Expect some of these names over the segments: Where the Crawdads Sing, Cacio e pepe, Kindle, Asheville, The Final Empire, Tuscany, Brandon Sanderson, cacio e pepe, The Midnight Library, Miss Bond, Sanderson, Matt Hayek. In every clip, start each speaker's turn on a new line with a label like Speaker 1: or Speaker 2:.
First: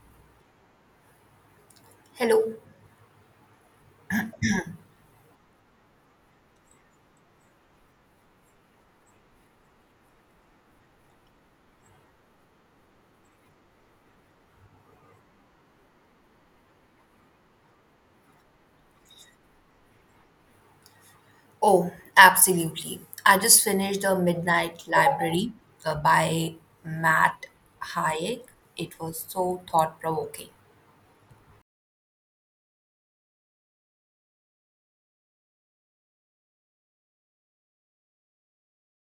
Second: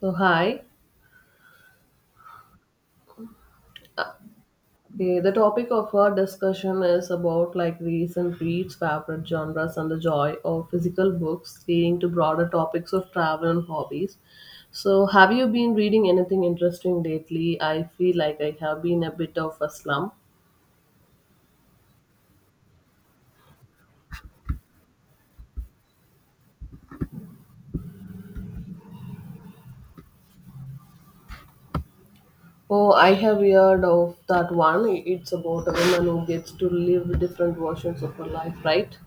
Speaker 1: So hi,
Speaker 2: Hello.
Speaker 1: the topic of our discussion is about like recent reads, favorite genres, and the joy of physical books, leading to broader topics of travel and hobbies. So have you been reading anything interesting lately? I feel like I have been a bit of a slump.
Speaker 2: Oh, absolutely. I just finished The Midnight Library by Matt Hayek. It was so thought provoking.
Speaker 1: Oh, I have heard of that one. It's about a woman who gets to live different versions of her life, right?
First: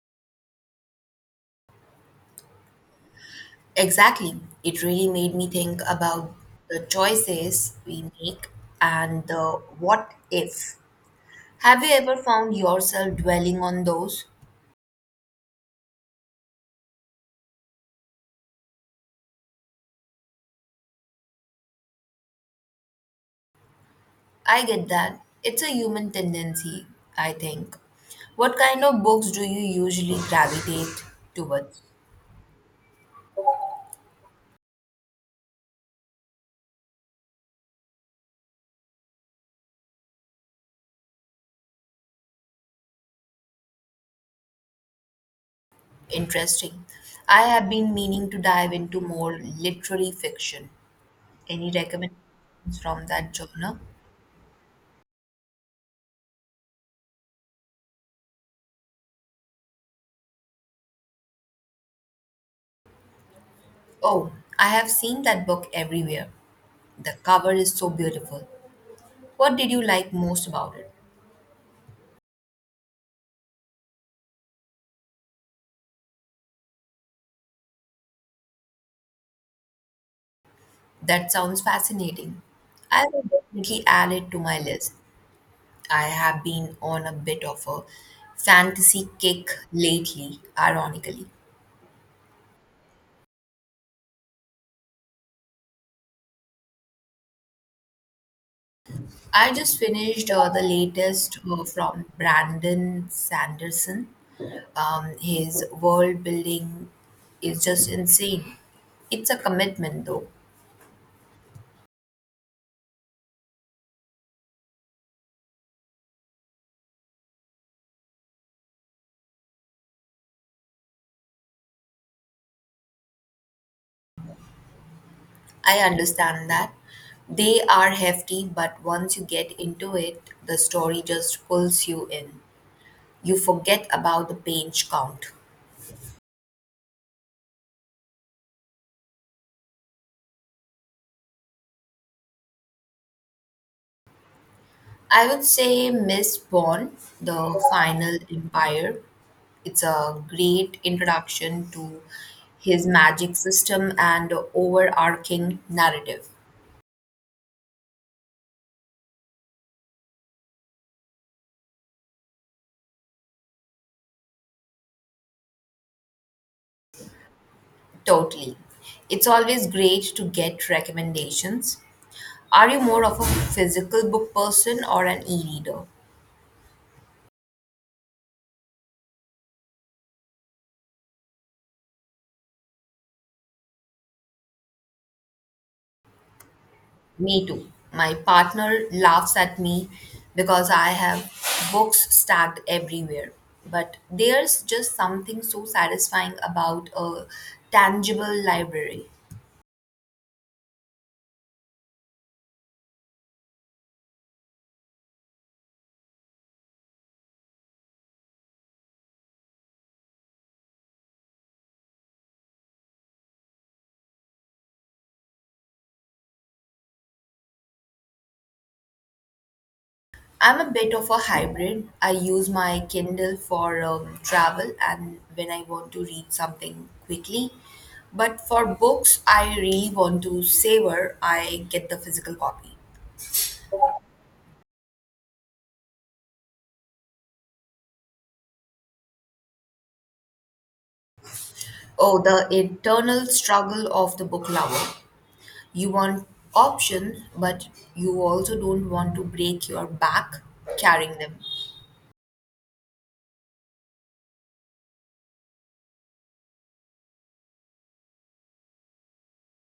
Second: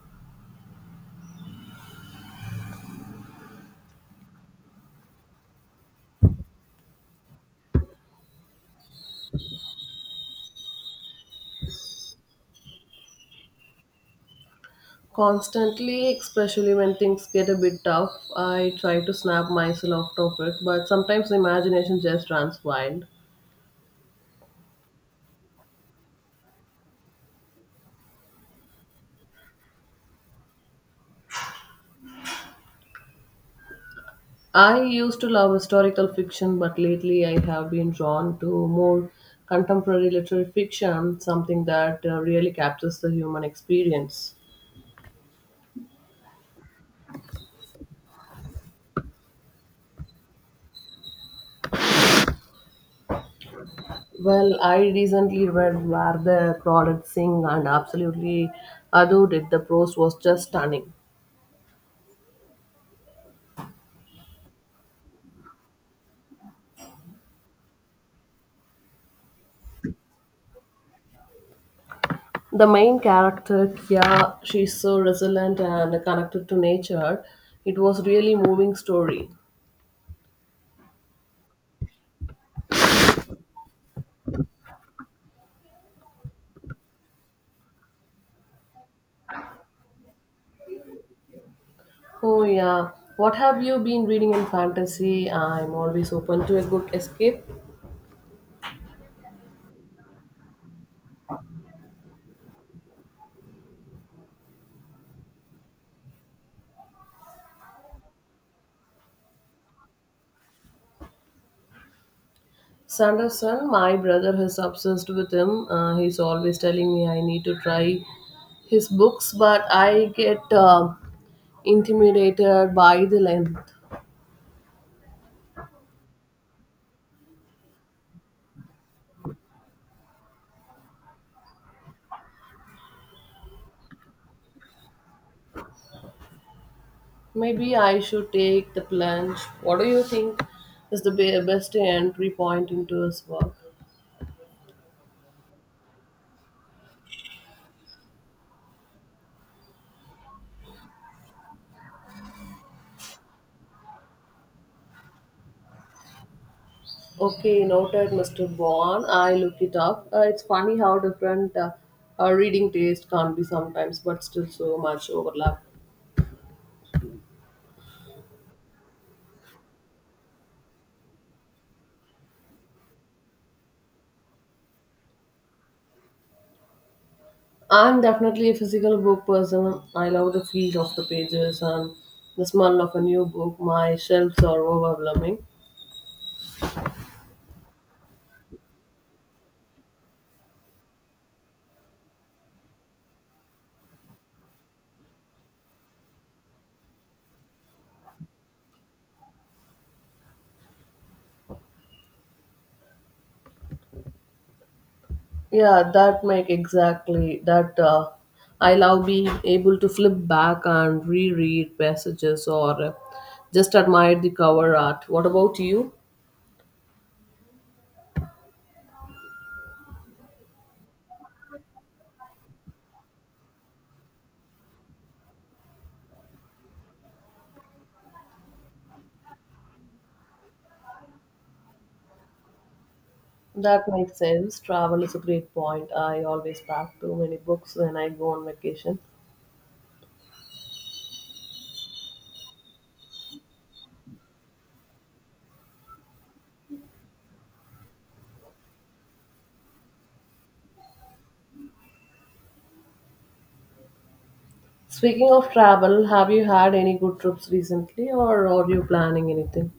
Speaker 2: Exactly. It really made me think about the choices we make and the what if. Have you ever found yourself dwelling on those?
Speaker 1: Constantly, especially when things get a bit tough, I try to snap myself off of it, but sometimes the imagination just runs wild.
Speaker 2: I get that. It's a human tendency, I think. What kind of books do you usually gravitate towards?
Speaker 1: I used to love historical fiction, but lately I have been drawn to more contemporary literary fiction, something that really captures the human experience.
Speaker 2: Interesting. I have been meaning to dive into more literary fiction. Any recommendations from that genre?
Speaker 1: Well, I recently read Where the Crawdads Sing, and absolutely adored it. The prose was just stunning.
Speaker 2: Oh, I have seen that book everywhere. The cover is so beautiful. What did you like most about it?
Speaker 1: The main character Kia, she's so resilient and connected to nature. It was really moving story.
Speaker 2: That sounds fascinating. I will definitely add it to my list. I have been on a bit of a fantasy kick lately, ironically.
Speaker 1: Oh yeah, what have you been reading in fantasy? I'm always open to a good escape.
Speaker 2: I just finished the latest from Brandon Sanderson. His world building is just insane. It's a commitment, though.
Speaker 1: Sanderson, my brother is obsessed with him. He's always telling me I need to try his books, but I get intimidated by the length.
Speaker 2: I understand that. They are hefty, but once you get into it, the story just pulls you in. You forget about the page count.
Speaker 1: Maybe I should take the plunge. What do you think is the best entry point into his work?
Speaker 2: I would say Miss Bond, The Final Empire. It's a great introduction to his magic system and overarching narrative.
Speaker 1: Okay, noted, Mr. Bond. I looked it up. It's funny how different our reading taste can be sometimes, but still so much overlap.
Speaker 2: Totally. It's always great to get recommendations. Are you more of a physical book person or an e reader?
Speaker 1: I'm definitely a physical book person. I love the feel of the pages and the smell of a new book. My shelves are overwhelming.
Speaker 2: Me too. My partner laughs at me because I have books stacked everywhere. But there's just something so satisfying about a tangible library.
Speaker 1: Yeah, that make exactly that. I love being able to flip back and reread passages or just admire the cover art. What about you?
Speaker 2: I'm a bit of a hybrid. I use my Kindle for travel and when I want to read something quickly. But for books I really want to savor, I get the physical copy.
Speaker 1: That makes sense. Travel is a great point. I always pack too many books when I go on vacation.
Speaker 2: Oh, the internal struggle of the book lover. You want option, but you also don't want to break your back carrying them.
Speaker 1: Speaking of travel, have you had any good trips recently or are you planning anything?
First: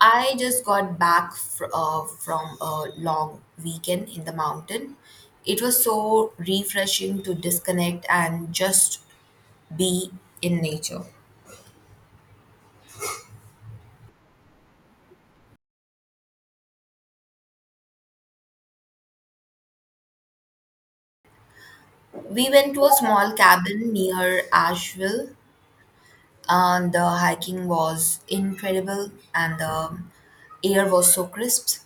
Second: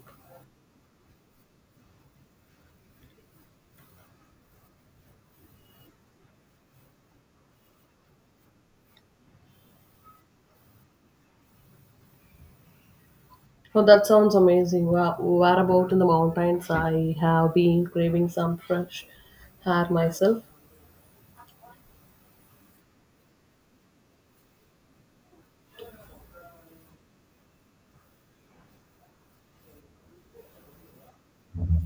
Speaker 2: I just got back from a long weekend in the mountain. It was so refreshing to disconnect and just be in nature.
Speaker 1: Oh, that sounds amazing. Where about in the mountains? I have been craving some fresh air myself.
Speaker 2: We went to a small cabin near Asheville, and the hiking was incredible, and the air was so crisp.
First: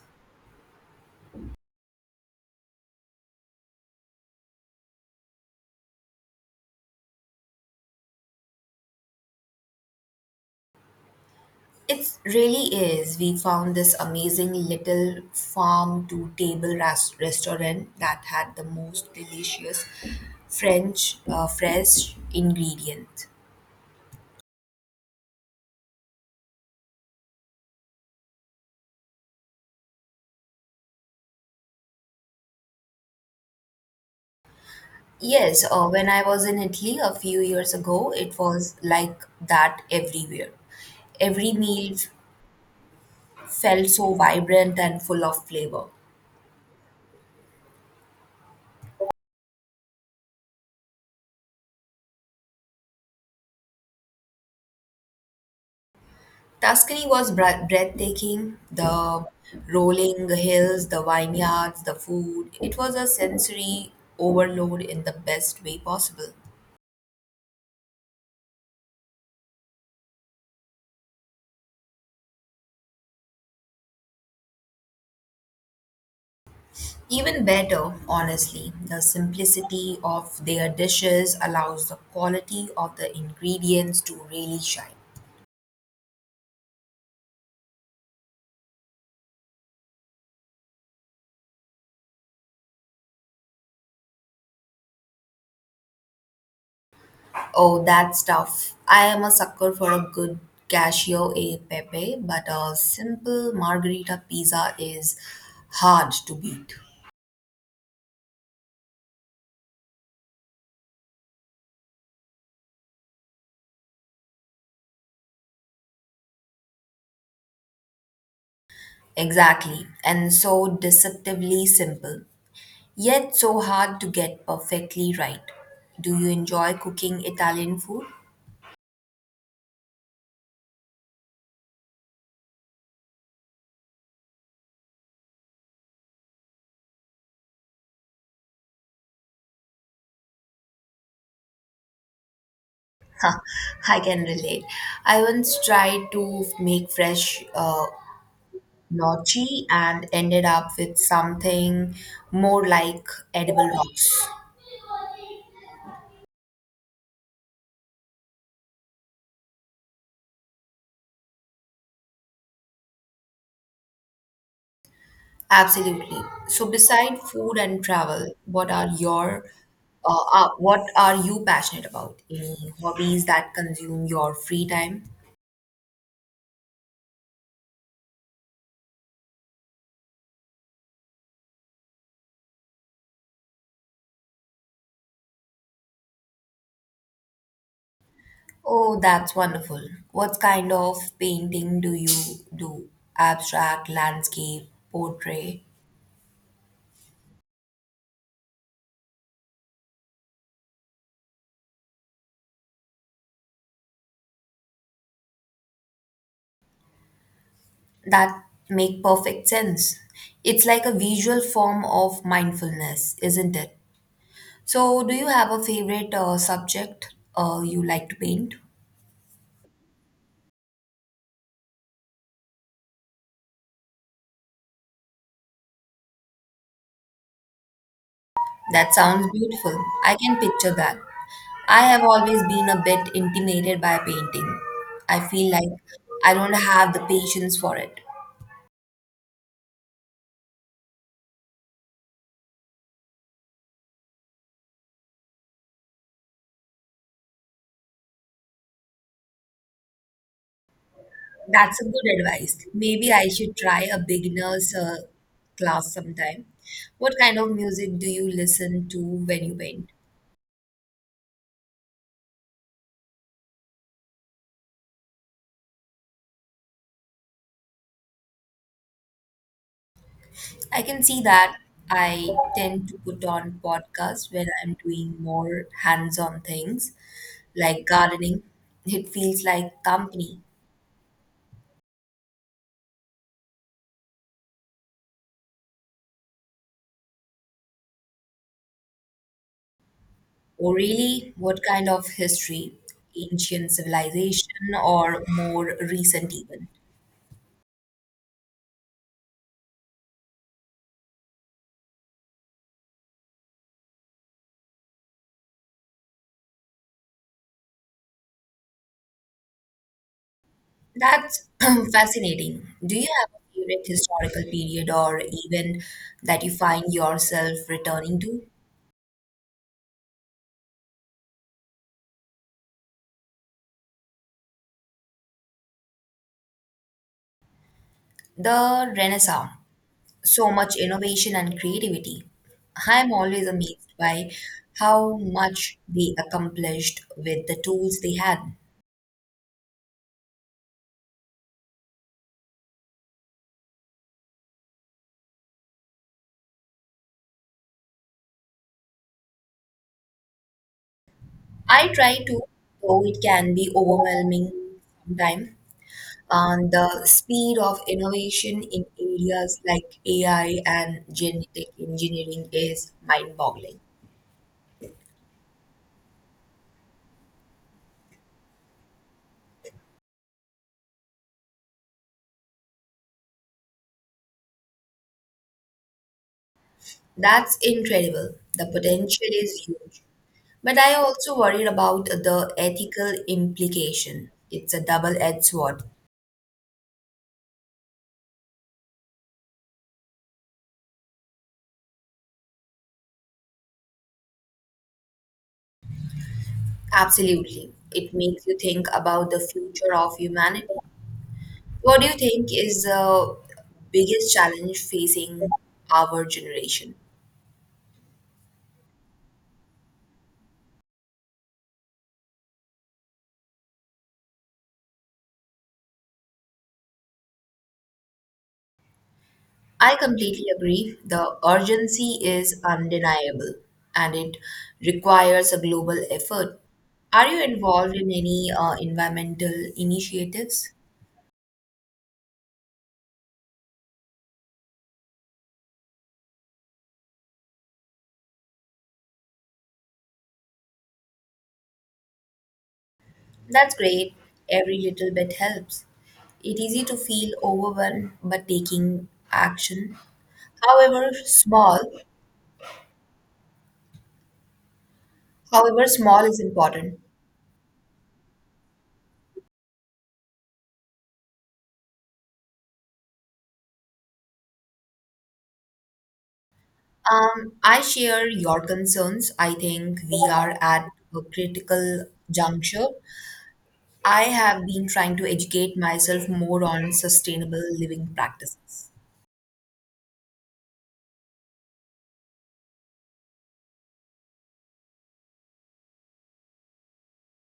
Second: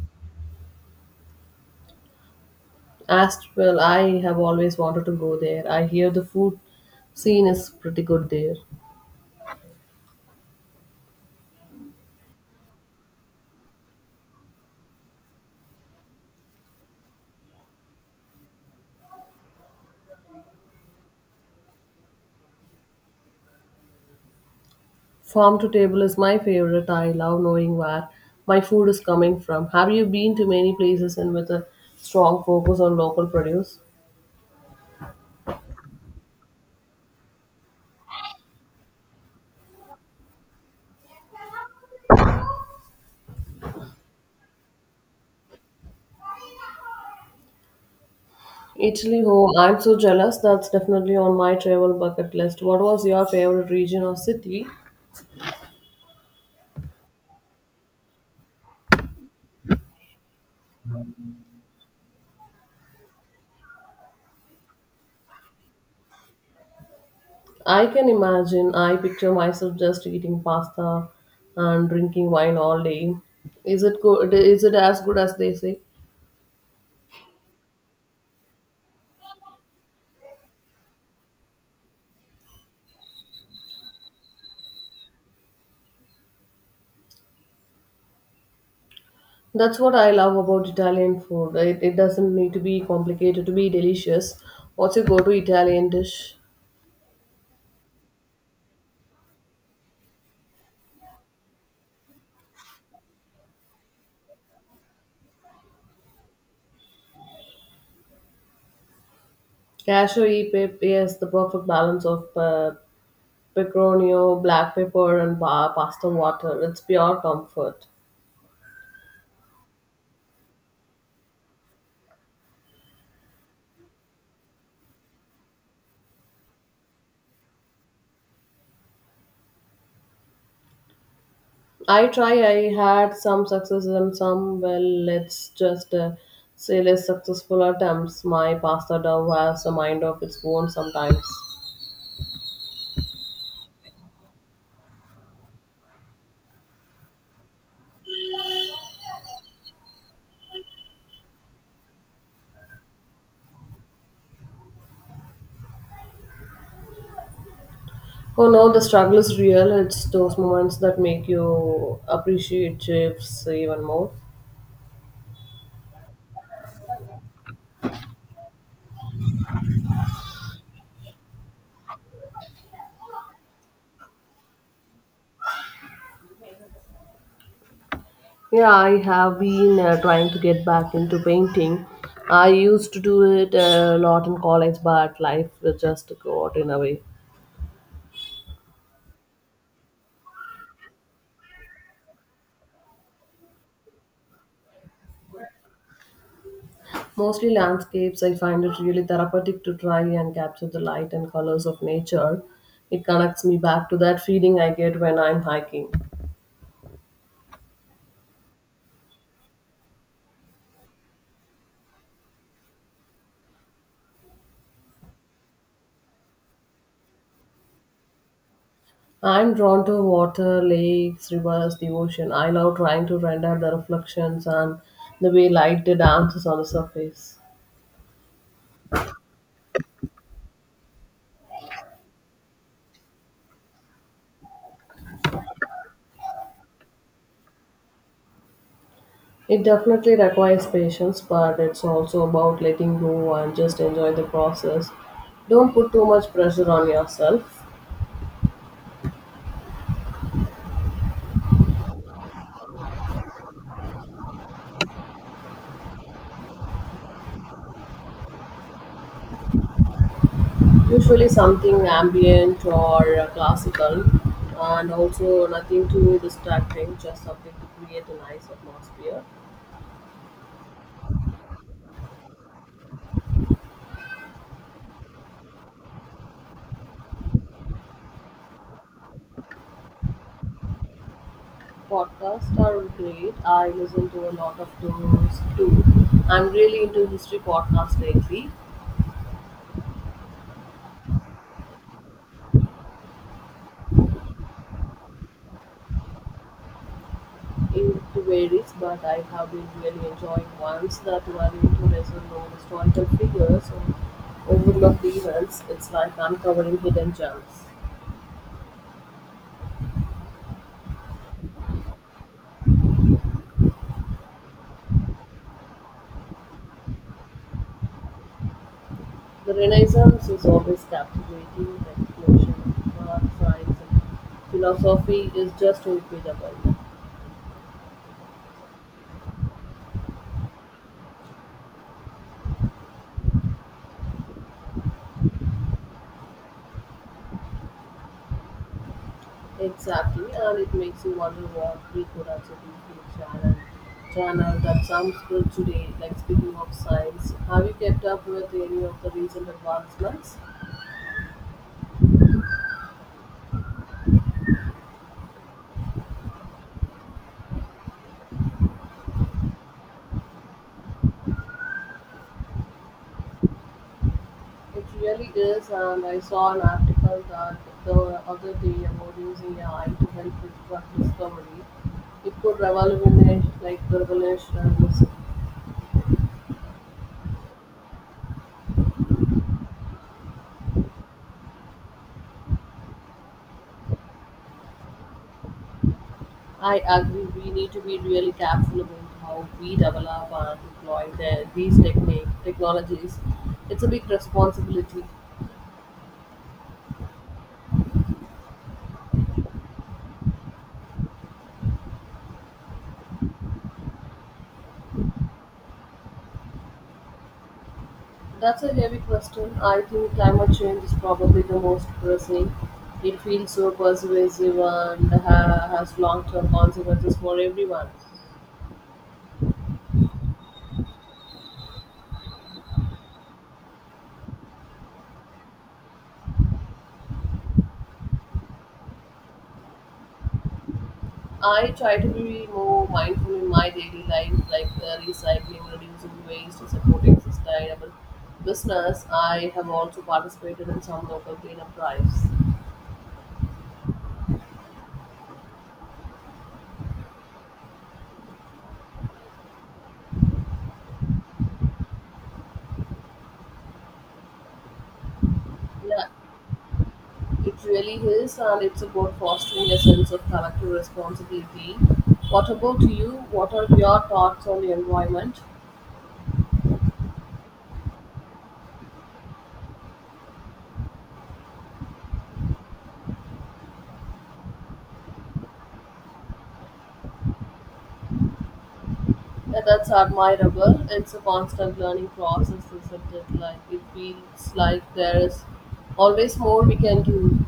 Speaker 1: As well, I have always wanted to go there. I hear the food scene is pretty good there.
Speaker 2: It really is. We found this amazing little farm to table restaurant that had the most delicious French fresh ingredient.
Speaker 1: Farm to table is my favorite. I love knowing where my food is coming from. Have you been to many places and with a strong focus on local produce?
Speaker 2: Yes, when I was in Italy a few years ago, it was like that everywhere. Every meal felt so vibrant and full of flavor.
Speaker 1: Italy, oh, I'm so jealous. That's definitely on my travel bucket list. What was your favorite region or city?
Speaker 2: Tuscany was breathtaking. The rolling hills, the vineyards, the food. It was a sensory overload in the best way possible.
Speaker 1: I can imagine. I picture myself just eating pasta and drinking wine all day. Is it good? Is it as good as they say?
Speaker 2: Even better, honestly, the simplicity of their dishes allows the quality of the ingredients to really shine.
Speaker 1: That's what I love about Italian food. It doesn't need to be complicated to be delicious. What's your go to Italian dish?
Speaker 2: Oh, that stuff. I am a sucker for a good cascio e pepe, but a simple margarita pizza is hard to beat.
Speaker 1: Cashew e pepe is the perfect balance of pecorino, black pepper, and pasta water. It's pure comfort.
Speaker 2: Exactly, and so deceptively simple, yet so hard to get perfectly right. Do you enjoy cooking Italian food?
Speaker 1: I try, I had some success and some, well, let's just say less successful attempts. My pasta dough has a mind of its own sometimes.
Speaker 2: Ha, I can relate. I once tried to make fresh gnocchi and ended up with something more like edible rocks.
Speaker 1: Oh no, the struggle is real. It's those moments that make you appreciate shapes even more.
Speaker 2: Absolutely. So, beside food and travel, what are your what are you passionate about? Any hobbies that consume your free time?
Speaker 1: Yeah, I have been trying to get back into painting. I used to do it a lot in college, but life just got in a way.
Speaker 2: Oh, that's wonderful. What kind of painting do you do? Abstract, landscape, portrait?
Speaker 1: Mostly landscapes, I find it really therapeutic to try and capture the light and colors of nature. It connects me back to that feeling I get when I'm hiking.
Speaker 2: That make perfect sense. It's like a visual form of mindfulness, isn't it? So, do you have a favorite subject you like to paint?
Speaker 1: I'm drawn to water, lakes, rivers, the ocean. I love trying to render the reflections and the way light dances on the surface.
Speaker 2: That sounds beautiful. I can picture that. I have always been a bit intimidated by painting. I feel like I don't have the patience for it.
Speaker 1: It definitely requires patience, but it's also about letting go and just enjoy the process. Don't put too much pressure on yourself.
Speaker 2: That's a good advice. Maybe I should try a beginner's class sometime. What kind of music do you listen to when you paint?
Speaker 1: Usually, something ambient or classical, and also nothing too distracting, just something to create a nice atmosphere.
Speaker 2: I can see that I tend to put on podcasts when I'm doing more hands on things like gardening. It feels like company.
Speaker 1: Podcasts are great. I listen to a lot of those too. I'm really into history podcasts lately.
Speaker 2: Or really, what kind of history? Ancient civilization or more recent even?
Speaker 1: It varies, but I have been really enjoying ones that were into lesser-known historical figures or overlooked events. It's like uncovering hidden gems.
Speaker 2: That's fascinating. Do you have a favorite historical period or even that you find yourself returning to?
Speaker 1: The Renaissance is always captivating. The explosion of art, science, and philosophy is just incredible.
Speaker 2: The Renaissance. So much innovation and creativity. I'm always amazed by how much they accomplished with the tools they had.
Speaker 1: Exactly, and it makes you wonder what we could actually do to channel that sounds good today. Like speaking of science, have you kept up with any of the recent advancements?
Speaker 2: I try to, though it can be overwhelming sometimes, and the speed of innovation in areas like AI and genetic engineering is mind boggling.
Speaker 1: It really is, and I saw an article that the other day about using AI to help with drug discovery. It could revolutionize.
Speaker 2: That's incredible. The potential is huge. But I also worried about the ethical implication. It's a double-edged sword.
Speaker 1: I agree. We need to be really careful about how we develop and deploy these technologies. It's a big responsibility.
Speaker 2: Absolutely. It makes you think about the future of humanity. What do you think is the biggest challenge facing our generation?
Speaker 1: That's a heavy question. I think climate change is probably the most pressing. It feels so pervasive and has long-term consequences for everyone.
Speaker 2: I completely agree. The urgency is undeniable and it requires a global effort. Are you involved in any environmental initiatives?
Speaker 1: I try to be more mindful in my daily life, like recycling, reducing waste, supporting sustainable business. I have also participated in some local cleanup drives.
Speaker 2: That's great. Every little bit helps. It's easy to feel overwhelmed, but taking action, however small, however
Speaker 1: Yeah,
Speaker 2: small is important.
Speaker 1: it really is, and it's about fostering a sense of collective responsibility. What about you? What are your thoughts on the environment?
Speaker 2: I share your concerns. I think we are at a critical juncture. I have been trying to educate myself more on sustainable living practices.
Speaker 1: Yeah, that's admirable. It's a constant learning process, isn't it? Like it feels like there is always more we can do.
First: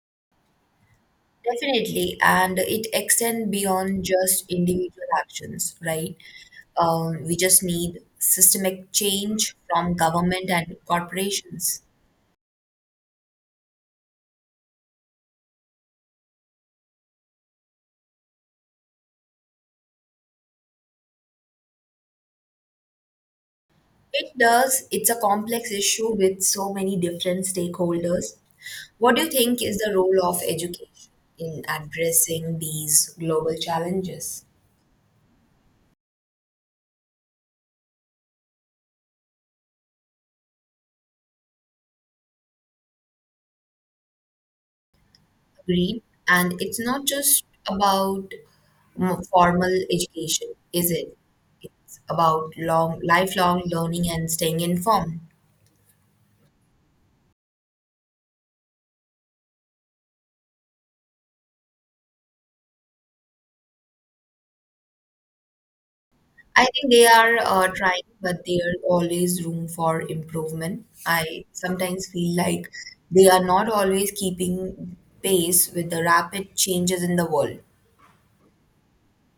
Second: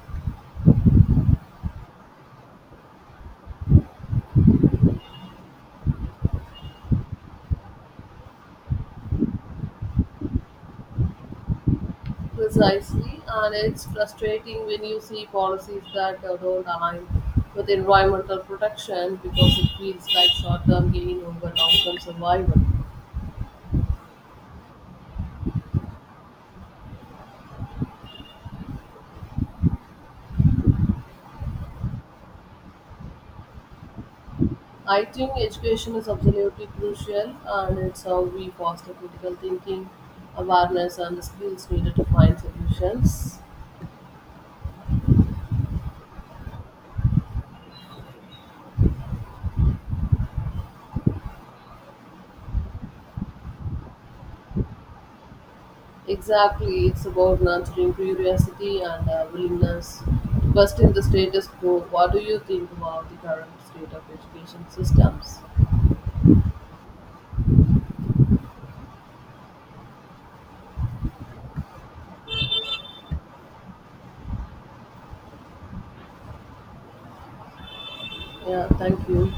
Speaker 2: Definitely, and it extends beyond just individual actions, right? We just need systemic change from government and corporations.
Speaker 1: Precisely, and it's frustrating when you see policies that don't align with environmental protection because it feels like short-term gain over long-term survival.
Speaker 2: It does. It's a complex issue with so many different stakeholders. What do you think is the role of education in addressing these global challenges?
Speaker 1: I think education is absolutely crucial, and it's how we foster critical thinking, awareness, and the skills needed to find solutions.
Speaker 2: Agreed. And it's not just about formal education, is it? It's about long, lifelong learning and staying informed.
Speaker 1: Exactly, it's about nurturing curiosity and willingness to question the status quo. What do you think about the current state of education systems?
Speaker 2: I think they are trying, but there's always room for improvement. I sometimes feel like they are not always keeping pace with the rapid changes in the world.
Speaker 1: Yeah, thank you.